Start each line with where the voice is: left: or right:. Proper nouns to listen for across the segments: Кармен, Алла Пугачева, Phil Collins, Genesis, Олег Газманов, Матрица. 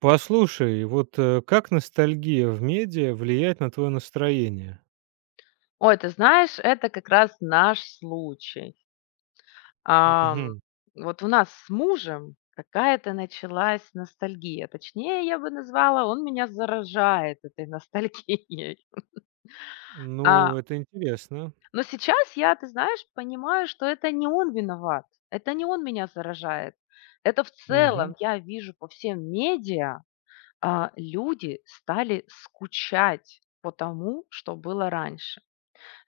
right: Послушай, вот, как ностальгия в медиа влияет на твое настроение?
left: Ой, ты знаешь, это как раз наш случай. Ам,
right: Мгм.
left: вот у нас с мужем какая-то началась ностальгия. Точнее, я бы назвала, он меня заражает этой ностальгией.
right: Ну,
left: А,
right: это интересно.
left: но сейчас я, ты знаешь, понимаю, что это не он виноват. Это не он меня заражает. Это в целом
right: Мгм.
left: я вижу по всем медиа, люди стали скучать по тому, что было раньше.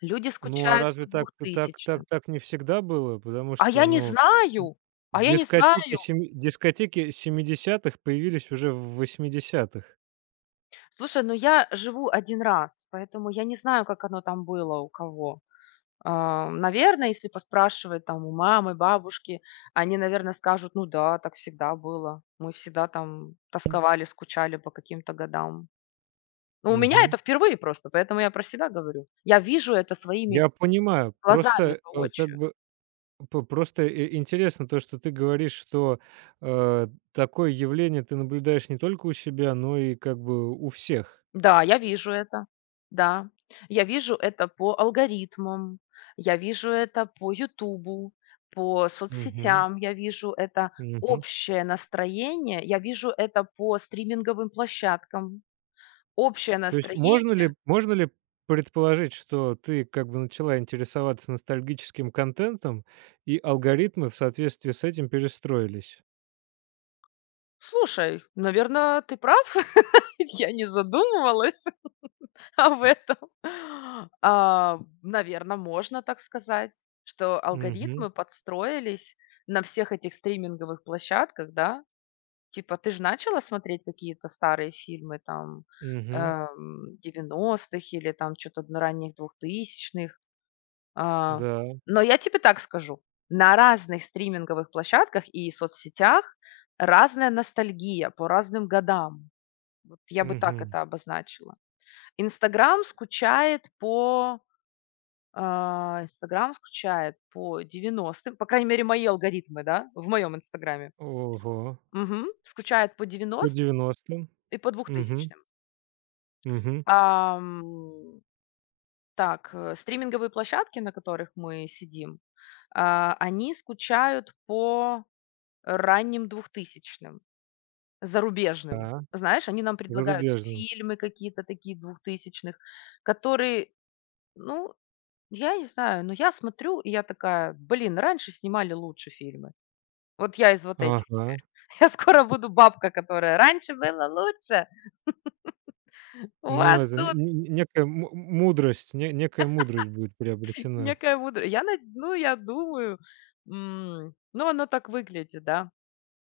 left: Люди
right: Ну, а
left: скучают
right: разве
left: по
right: так так так
left: двухтысячным.
right: так не всегда было? Потому
left: А
right: что,
left: я не
right: ну, д
left: знаю, а я не знаю.
right: дискотеки семидесятых появились уже в восьмидесятых.
left: Слушай, ну я живу один раз, поэтому я не знаю, как оно там было у кого. А, наверное, если поспрашивать там у мамы, бабушки, они, наверное, скажут: "Ну да, так всегда было. Мы всегда там тосковали, скучали по каким-то годам". Но у меня
right: Мгм.
left: это впервые просто, поэтому я про себя говорю. Я вижу это своими
right: Я понимаю,
left: глазами
right: просто, как
left: воочию.
right: бы п просто и интересно то, что ты говоришь, что, такое явление ты наблюдаешь не только у себя, но и как бы у всех.
left: Да, я вижу это. Да, я вижу это по алгоритмам, я вижу это по "Ютубу", по
right: Мгм,
left: соцсетям, я вижу это
right: мгм.
left: общее настроение, я вижу это по стриминговым площадкам. Общее
right: То есть можно ли
left: настроение.
right: можно ли предположить, что ты как бы начала интересоваться ностальгическим контентом, и алгоритмы в соответствии с этим перестроились?
left: Слушай, наверное, ты прав. Я не задумывалась об этом. Наверное, можно так сказать, что
right: Угу.
left: алгоритмы подстроились на всех этих стриминговых площадках, да? Типа, ты ж начала смотреть какие-то старые фильмы там,
right: Угу.
left: 90 или там что то на ранних двухтысячных. А,
right: Да,
left: но я тебе так скажу: на разных стриминговых площадках и соцсетях разная ностальгия по разным годам. Вот я бы так
right: угу.
left: это обозначила. "Инстаграм" скучает по, "Инстаграм" скучает по девяностым, по крайней мере, мои алгоритмы, да, в моем "Инстаграме".
right: Ого,
left: Мгм. Скучает по
right: по
left: девяностым
right: девяностым.
left: и по
right: Угу.
left: двухтысячным.
right: Угу.
left: Ам, так, стриминговые площадки, на которых мы сидим, они скучают по ранним двухтысячным зарубежным.
right: Да,
left: Знаешь, они нам предлагают
right: зарубежным.
left: фильмы какие-то такие двухтысячных, которые, ну, я не знаю, но я смотрю, и я такая, блин, раньше снимали лучше фильмы. Вот я из вот этих.
right: Ага.
left: Я скоро буду бабка, которая раньше была лучше. У
right: Ну,
left: вас
right: это
left: тут
right: некая му мудрость, не некая мудрость будет приобретена.
left: некая мудрость я над ну, я думаю, ну, оно так выглядит, да.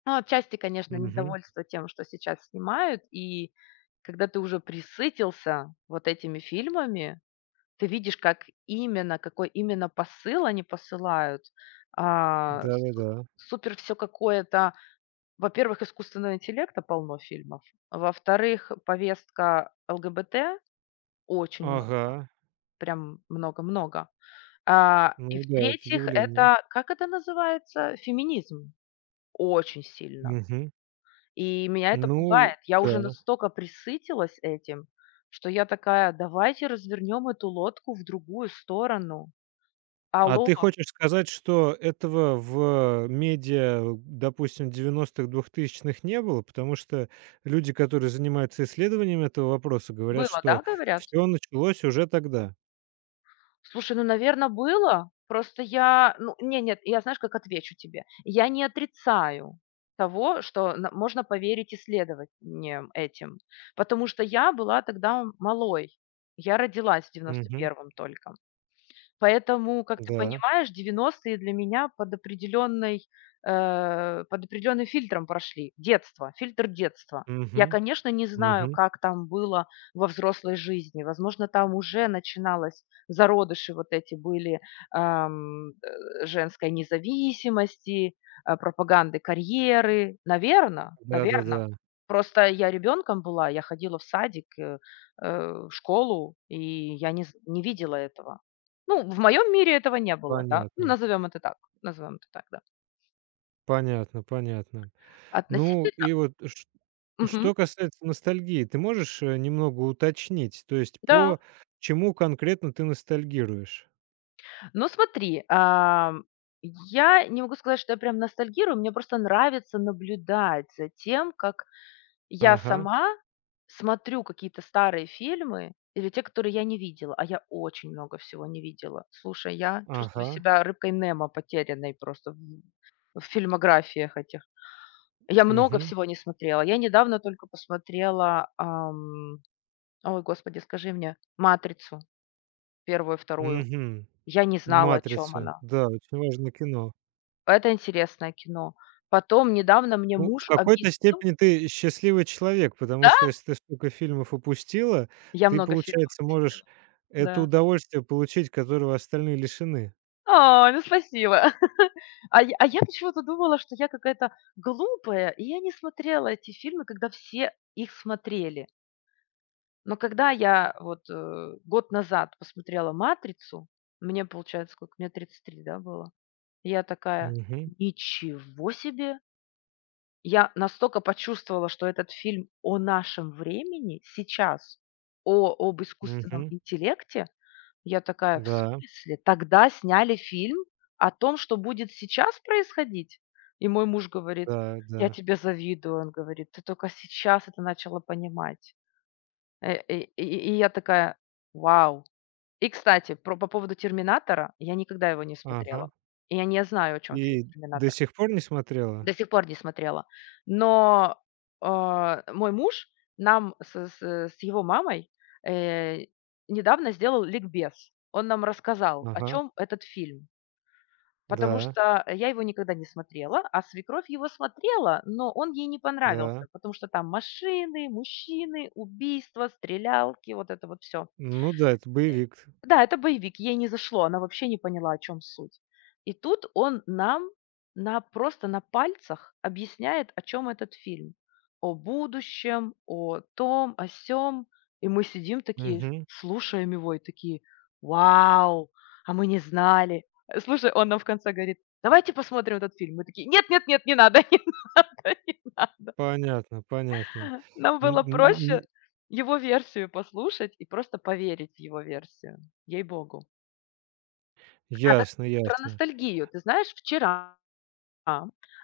left: Ну, отчасти, конечно,
right: Угу.
left: недовольство тем, что сейчас снимают, и когда ты уже пресытился вот этими фильмами, ты видишь, как именно, какой именно посыл они посылают. А, су
right: Да-да-да.
left: Супер все какое-то. Во-первых, искусственного интеллекта полно фильмов. Во-вторых, повестка ЛГБТ очень
right: Ага.
left: много, прям много-много. И
right: Ну да, это
left: в-третьих,
right: явление.
left: это, как это называется, феминизм очень сильно.
right: Мгм.
left: И меня это
right: Ну
left: пугает. Я
right: да.
left: уже настолько присытилась этим, что я такая: "Давайте развернем эту лодку в другую сторону".
right: А
left: Алло,
right: ты хочешь сказать, что этого в медиа, допустим, девяностых двухтысячных не было? Потому что люди, которые занимаются исследованием этого вопроса, говорят,
left: было,
right: что
left: да, говорят?
right: все началось уже тогда.
left: Слушай, ну, наверное, было. Просто я, ну, не, нет, я знаешь, как отвечу тебе. Я не отрицаю того, что на можно поверить исследованиям этим, потому что я была тогда малой. Я родилась в
right: Мгм.
left: 91 только. Поэтому, как ты
right: Да.
left: понимаешь, девяностые для меня под определенной, под определенным фильтром прошли. Детство, фильтр детства. Я,
right: Мгм.
left: конечно, не знаю,
right: Мгм.
left: как там было во взрослой жизни. Возможно, там уже начиналось, зародыши вот эти были ам, женской независимости, пропаганды карьеры. Наверное,
right: Да-да-да.
left: наверное. Просто я ребенком была, я ходила в садик, э, в школу, и я не, з- не видела этого. Ну, в моем мире этого не было, да. Ну,
right: Понятно.
left: назовем это так, назовем это так, да.
right: Понятно, понятно. Ну
left: Относительно.
right: и вот ш
left: Мгм.
right: что касается ностальгии, ты можешь, немного уточнить, то есть
left: Да.
right: по чему конкретно ты ностальгируешь?
left: Ну, смотри, я не могу сказать, что я прям ностальгирую, мне просто нравится наблюдать за тем, как я
right: Ага.
left: сама смотрю какие-то старые фильмы или те, которые я не видела, а я очень много всего не видела. Слушай, я чувствую
right: Ага.
left: себя рыбкой Немо потерянной просто в фильмографиях этих. Я много
right: Мгм.
left: всего не смотрела. Я недавно только посмотрела, ой, господи, скажи мне "Матрицу", первую вторую.
right: Мгм.
left: Я не знала, о чем
right: Матрица.
left: она.
right: Да, очень важное кино.
left: Это интересное кино. Потом недавно мне
right: Ну, в
left: муж
right: какой-то
left: объяснил.
right: степени ты счастливый человек, потому
left: Да?
right: что если ты столько фильмов упустила,
left: Я
right: ты,
left: много фильмов
right: получается, можешь
left: посмотрела.
right: это
left: Да.
right: удовольствие получить, которого остальные лишены.
left: Ой, ну спасибо. А я почему-то думала, что я какая-то глупая, и я не смотрела эти фильмы, когда все их смотрели. Но когда я вот, год назад посмотрела "Матрицу", мне, получается, сколько, мне 33, да, было? Я такая:
right: Мгм.
left: "Ничего себе! Я настолько почувствовала, что этот фильм о нашем времени сейчас, о об искусственном
right: Мгм.
left: интеллекте. Я такая: "В
right: Да,
left: смысле? Тогда сняли фильм о том, что будет сейчас происходить?" И мой муж говорит:
right: да,
left: "Я
right: да.
left: тебе завидую". Он говорит: "Ты только сейчас это начала понимать". Э, и и и я такая: "Вау". И, кстати, про по поводу "Терминатора", я никогда его не
right: Ага.
left: смотрела, и я не знаю, о чем фильм
right: И до
left: "Терминатор".
right: сих пор не смотрела?
left: До сих пор не смотрела. Но, мой муж нам с его мамой, э, недавно сделал ликбез. Он нам рассказал, о
right: Ага.
left: чем этот фильм. Потому
right: Да,
left: что я его никогда не смотрела, а свекровь его смотрела, но он ей не понравился,
right: да.
left: потому что там машины, мужчины, убийства, стрелялки, вот это вот все.
right: Ну да, это боевик.
left: Да, это боевик, ей не зашло, она вообще не поняла, о чем суть. И тут он нам на просто на пальцах объясняет, о чем этот фильм: о будущем, о том, о сём. И мы сидим такие,
right: Мгм.
left: слушаем его и такие: "Вау, а мы не знали". Слушай, он нам в конце говорит: "Давайте посмотрим этот фильм". Мы такие: "Нет, нет, нет, не надо, не надо, не надо".
right: Понятно, понятно.
left: Нам
right: Н
left: было
right: н
left: проще
right: н
left: его версию послушать и просто поверить в его версию, ей-богу. Так
right: Ясно,
left: про
right: ясно.
left: ностальгию. Ты знаешь, вчера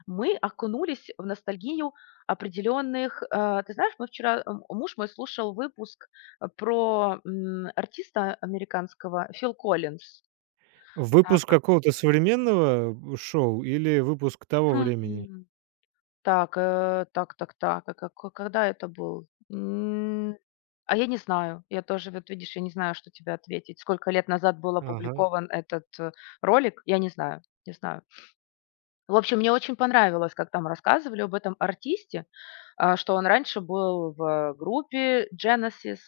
left: мы окунулись в ностальгию определенных, ты знаешь, мы вчера, муж мой слушал выпуск, про артиста американского Фил Коллинз. А,
right: Выпуск какого-то современного шоу или выпуск того времени?
left: м. Так, э, так так так, а како когда это был? М, а я не знаю. Я тоже, вот видишь, я не знаю, что тебе ответить. Сколько лет назад был
right: Ага.
left: опубликован этот, ролик, я не знаю, не знаю. В общем, мне очень понравилось, как там рассказывали об этом артисте, что он раньше был в группе Genesis,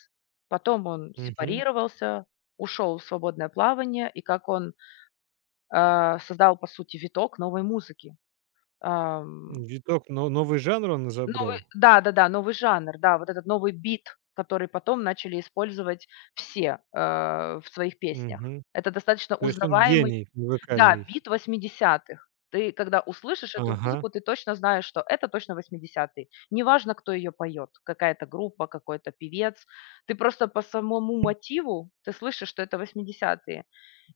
left: потом он
right: Мгм.
left: сепарировался, ушел в свободное плавание, и как он создал, по сути, виток новой музыки. Ам,
right: Виток, но новый жанр он
left: Новый,
right: изобрел?
left: да, да, да, новый жанр, да, вот этот новый бит, который потом начали использовать все в своих песнях.
right: Мгм.
left: Это достаточно
right: То есть он
left: узнаваемый.
right: гений
left: Да,
right: музыкальный.
left: бит восьмидесятых. Ты когда услышишь эту
right: Ага.
left: музыку, ты точно знаешь, что это точно восьмидесятые. Неважно, кто ее поет, какая-то группа, какой-то певец. Ты просто по самому мотиву, ты слышишь, что это восьмидесятые.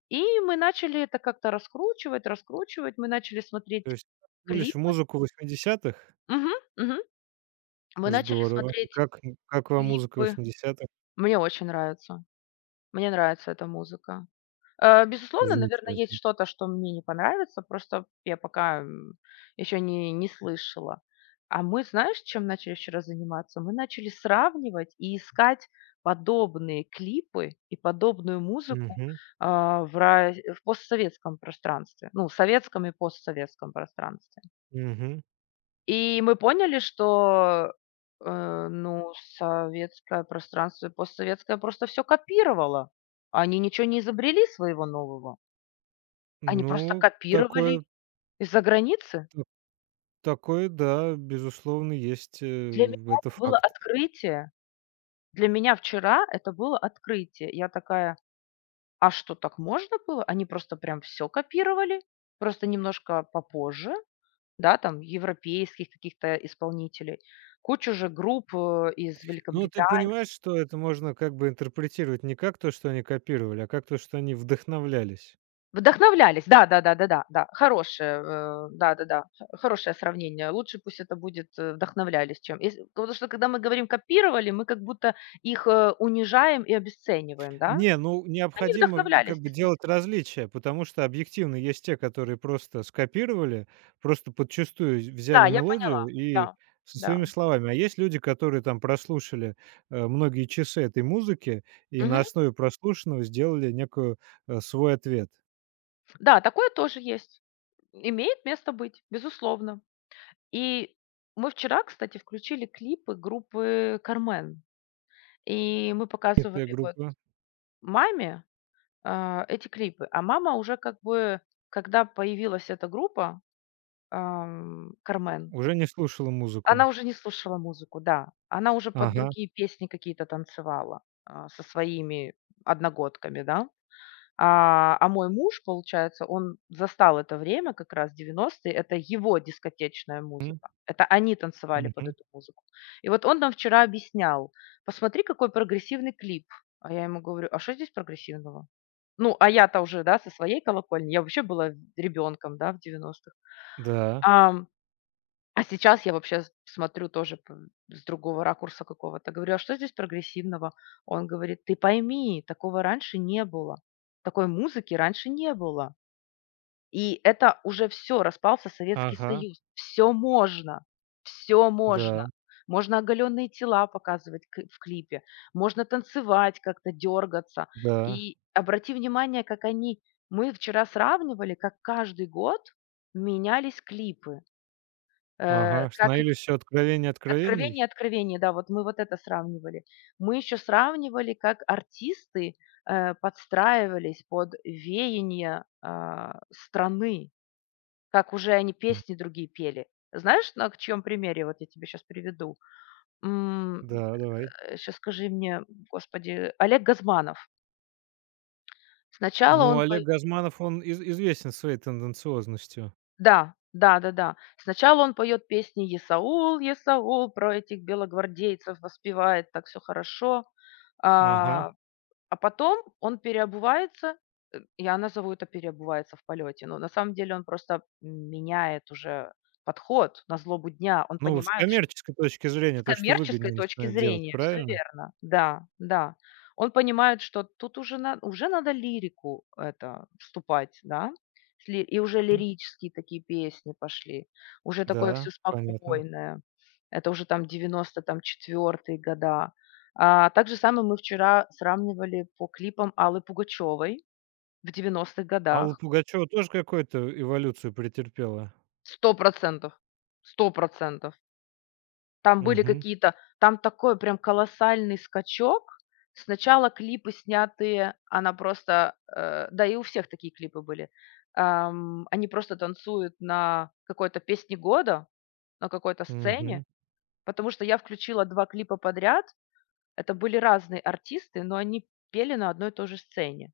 left: И мы начали это как-то раскручивать, раскручивать. Мы начали
right: То
left: смотреть
right: есть окунулись в
left: клипы.
right: музыку восьмидесятых.
left: Мгм, мгм. Мы начали
right: Здорово. И
left: смотреть
right: как н как вам музыка
left: клипы.
right: восьмидесятых?
left: Мне очень нравится. Мне нравится эта музыка. Безусловно, наверное, есть
right: Замечательно.
left: что-то, что мне не понравится, просто я пока, еще не слышала. А мы, знаешь, чем начали вчера заниматься? Мы начали сравнивать и искать подобные клипы и подобную музыку,
right: Мгм.
left: в постсоветском пространстве, ну, советском и постсоветском пространстве.
right: Мгм.
left: И мы поняли, что, ну, советское пространство и постсоветское просто все копировало. Они ничего не изобрели своего нового. Они просто
right: Ну,
left: копировали
right: такое
left: из-за границы.
right: т такое, да, безусловно, есть,
left: Для меня
right: это
left: это было
right: факт.
left: открытие. Для меня вчера это было открытие. Я такая: "А что, так можно было?" Они просто прям все копировали, просто немножко попозже, да, там европейских каких-то исполнителей. Кучу же групп, из
right: Ну, ты
left: Великобритании.
right: понимаешь, что это можно как бы интерпретировать не как то, что они копировали, а как то, что они вдохновлялись.
left: Вдохновлялись. Да, да, да, да, да, да. Хорошее, да, да, да. Х Хорошее сравнение. Лучше пусть это будет, вдохновлялись, чем если потому что когда мы говорим копировали, мы как будто их, унижаем и обесцениваем, да?
right: Не, ну,
left: Они
right: необходимо в как
left: вдохновлялись
right: бы
left: действительно.
right: делать различия, потому что объективно есть те, которые просто скопировали, просто подчистую
left: Да,
right: взяли
left: я
right: мелодию
left: поняла.
right: и
left: Да,
right: со
left: да.
right: своими словами. А есть люди, которые там прослушали многие часы этой музыки и на
left: Мгм.
right: основе прослушанного сделали некую свой ответ.
left: Да, такое тоже есть. Имеет место быть, безусловно. И мы вчера, кстати, включили клипы группы "Кармен", и мы
right: И твоя
left: показывали вот
right: группа
left: маме эти клипы. А мама уже как бы, когда появилась эта группа, "Кармен",
right: уже не слушала
left: она
right: музыку.
left: уже не слушала музыку, да. Она уже под
right: Ага.
left: другие песни какие-то танцевала, со своими одногодками, да. А мой муж, получается, он застал это время, как раз 90-е, это его дискотечная
right: М,
left: музыка. Это они танцевали под
right: мгм.
left: эту музыку. И вот он нам вчера объяснял: "Посмотри, какой прогрессивный клип". А я ему говорю: "А что здесь прогрессивного?" Ну, а я-то уже, да, со своей колокольни, я вообще была ребенком, да, в девяностых.
right: Да.
left: Ам, а сейчас я вообще с смотрю тоже п с другого ракурса какого-то. Говорю: "А что здесь прогрессивного?" Он говорит: "Ты пойми, такого раньше не было. Такой музыки раньше не было". И это уже все распался Советский
right: Ага.
left: Союз. Все можно, все можно.
right: Да,
left: Можно оголённые тела показывать к в клипе, можно танцевать как-то, дергаться.
right: да.
left: И обрати внимание, как они мы вчера сравнивали, как каждый год менялись клипы. Э,
right: Ага,
left: как и
right: становились все
left: "Откровение",
right: откровений?
left: "Откровение", да, вот мы вот это сравнивали. Мы еще сравнивали, как артисты, подстраивались под веяние, страны. Как уже они песни другие пели. Знаешь, на к чьём примере вот я тебе сейчас приведу? Сейчас
right: Да, давай.
left: скажи мне, господи, Олег Газманов. Сначала
right: Ну,
left: он
right: Олег
left: пой
right: Газманов, он из известен своей тенденциозностью.
left: Да, да-да-да. Сначала он поет песни "Есаул, Есаул", про этих белогвардейцев воспевает, так все хорошо.
right: Ага.
left: А, а потом он переобувается, я назову это "переобувается в полете", но на самом деле он просто меняет уже подход на злобу дня. Он
right: Ну, с
left: понимает, что
right: коммерческой точки
left: с
right: зрения, то, что
left: коммерческой
right: выгоднее
left: точки
right: начинает делать,
left: зрения, все
right: правильно?
left: верно. Да, да. Он понимает, что тут уже на уже надо лирику это вступать, да. С ли и уже лирические такие песни пошли, уже такое все
right: Да, понятно.
left: спокойное. Это уже там 90 там, 4 года. Так же самое мы вчера сравнивали по клипам Аллы Пугачевой в девяностых
right: Алла
left: годах.
right: Пугачева тоже какую-то эволюцию претерпела?
left: Сто процентов, 100 процентов. Там были
right: Угу,
left: какие-то там такой прям колоссальный скачок. Сначала клипы снятые, она просто, да и у всех такие клипы были. Они просто танцуют на какой-то песне года, на какой-то сцене,
right: угу,
left: потому что я включила 2 клипа подряд. Это были разные артисты, но они пели на одной и той же сцене.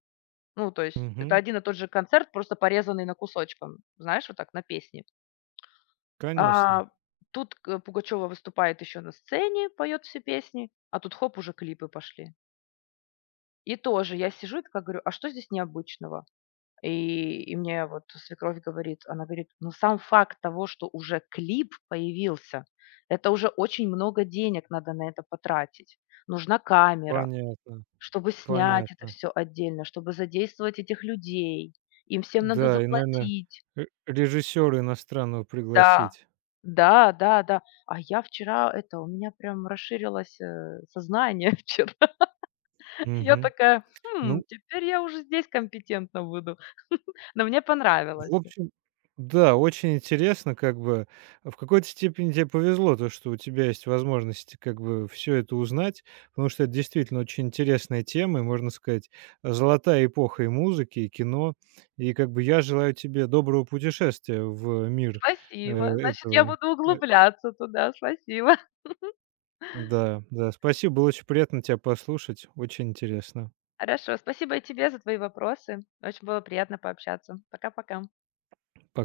left: Ну, то есть это
right: угу.
left: один и тот же концерт, просто порезанный на кусочком, знаешь, вот так на песни. А,
right: Конечно.
left: Тут Пугачева выступает еще на сцене, поет все песни, а тут хоп, уже клипы пошли. И тоже я сижу и такая говорю, а что здесь необычного? И мне вот свекровь говорит, она говорит, ну сам факт того, что уже клип появился, это уже очень много денег надо на это потратить. Нужна камера,
right: Понятно,
left: чтобы снять это
right: понятно.
left: все отдельно, чтобы задействовать этих людей. Им всем надо
right: Да, и, наверное,
left: заплатить.
right: ре режиссера иностранного
left: Да,
right: пригласить.
left: да, да, да. А я вчера это, у меня прям расширилось, сознание вчера. Я
right: Угу.
left: такая: "Хм,
right: Ну
left: теперь я уже здесь компетентна буду". Но мне
right: В
left: понравилось.
right: общем, да, очень интересно, как бы в какой-то степени тебе повезло, то, что у тебя есть возможность как бы все это узнать, потому что это действительно очень интересная тема и, можно сказать, золотая эпоха и музыки, и кино. И как бы я желаю тебе доброго путешествия в мир,
left: Спасибо. Значит, я
right: этого.
left: буду
right: Э,
left: углубляться туда. Спасибо.
right: да, да, спасибо, было очень приятно тебя послушать, очень интересно.
left: Хорошо. Спасибо и тебе за твои вопросы. Очень было приятно пообщаться. Пока-пока.
right: Пока.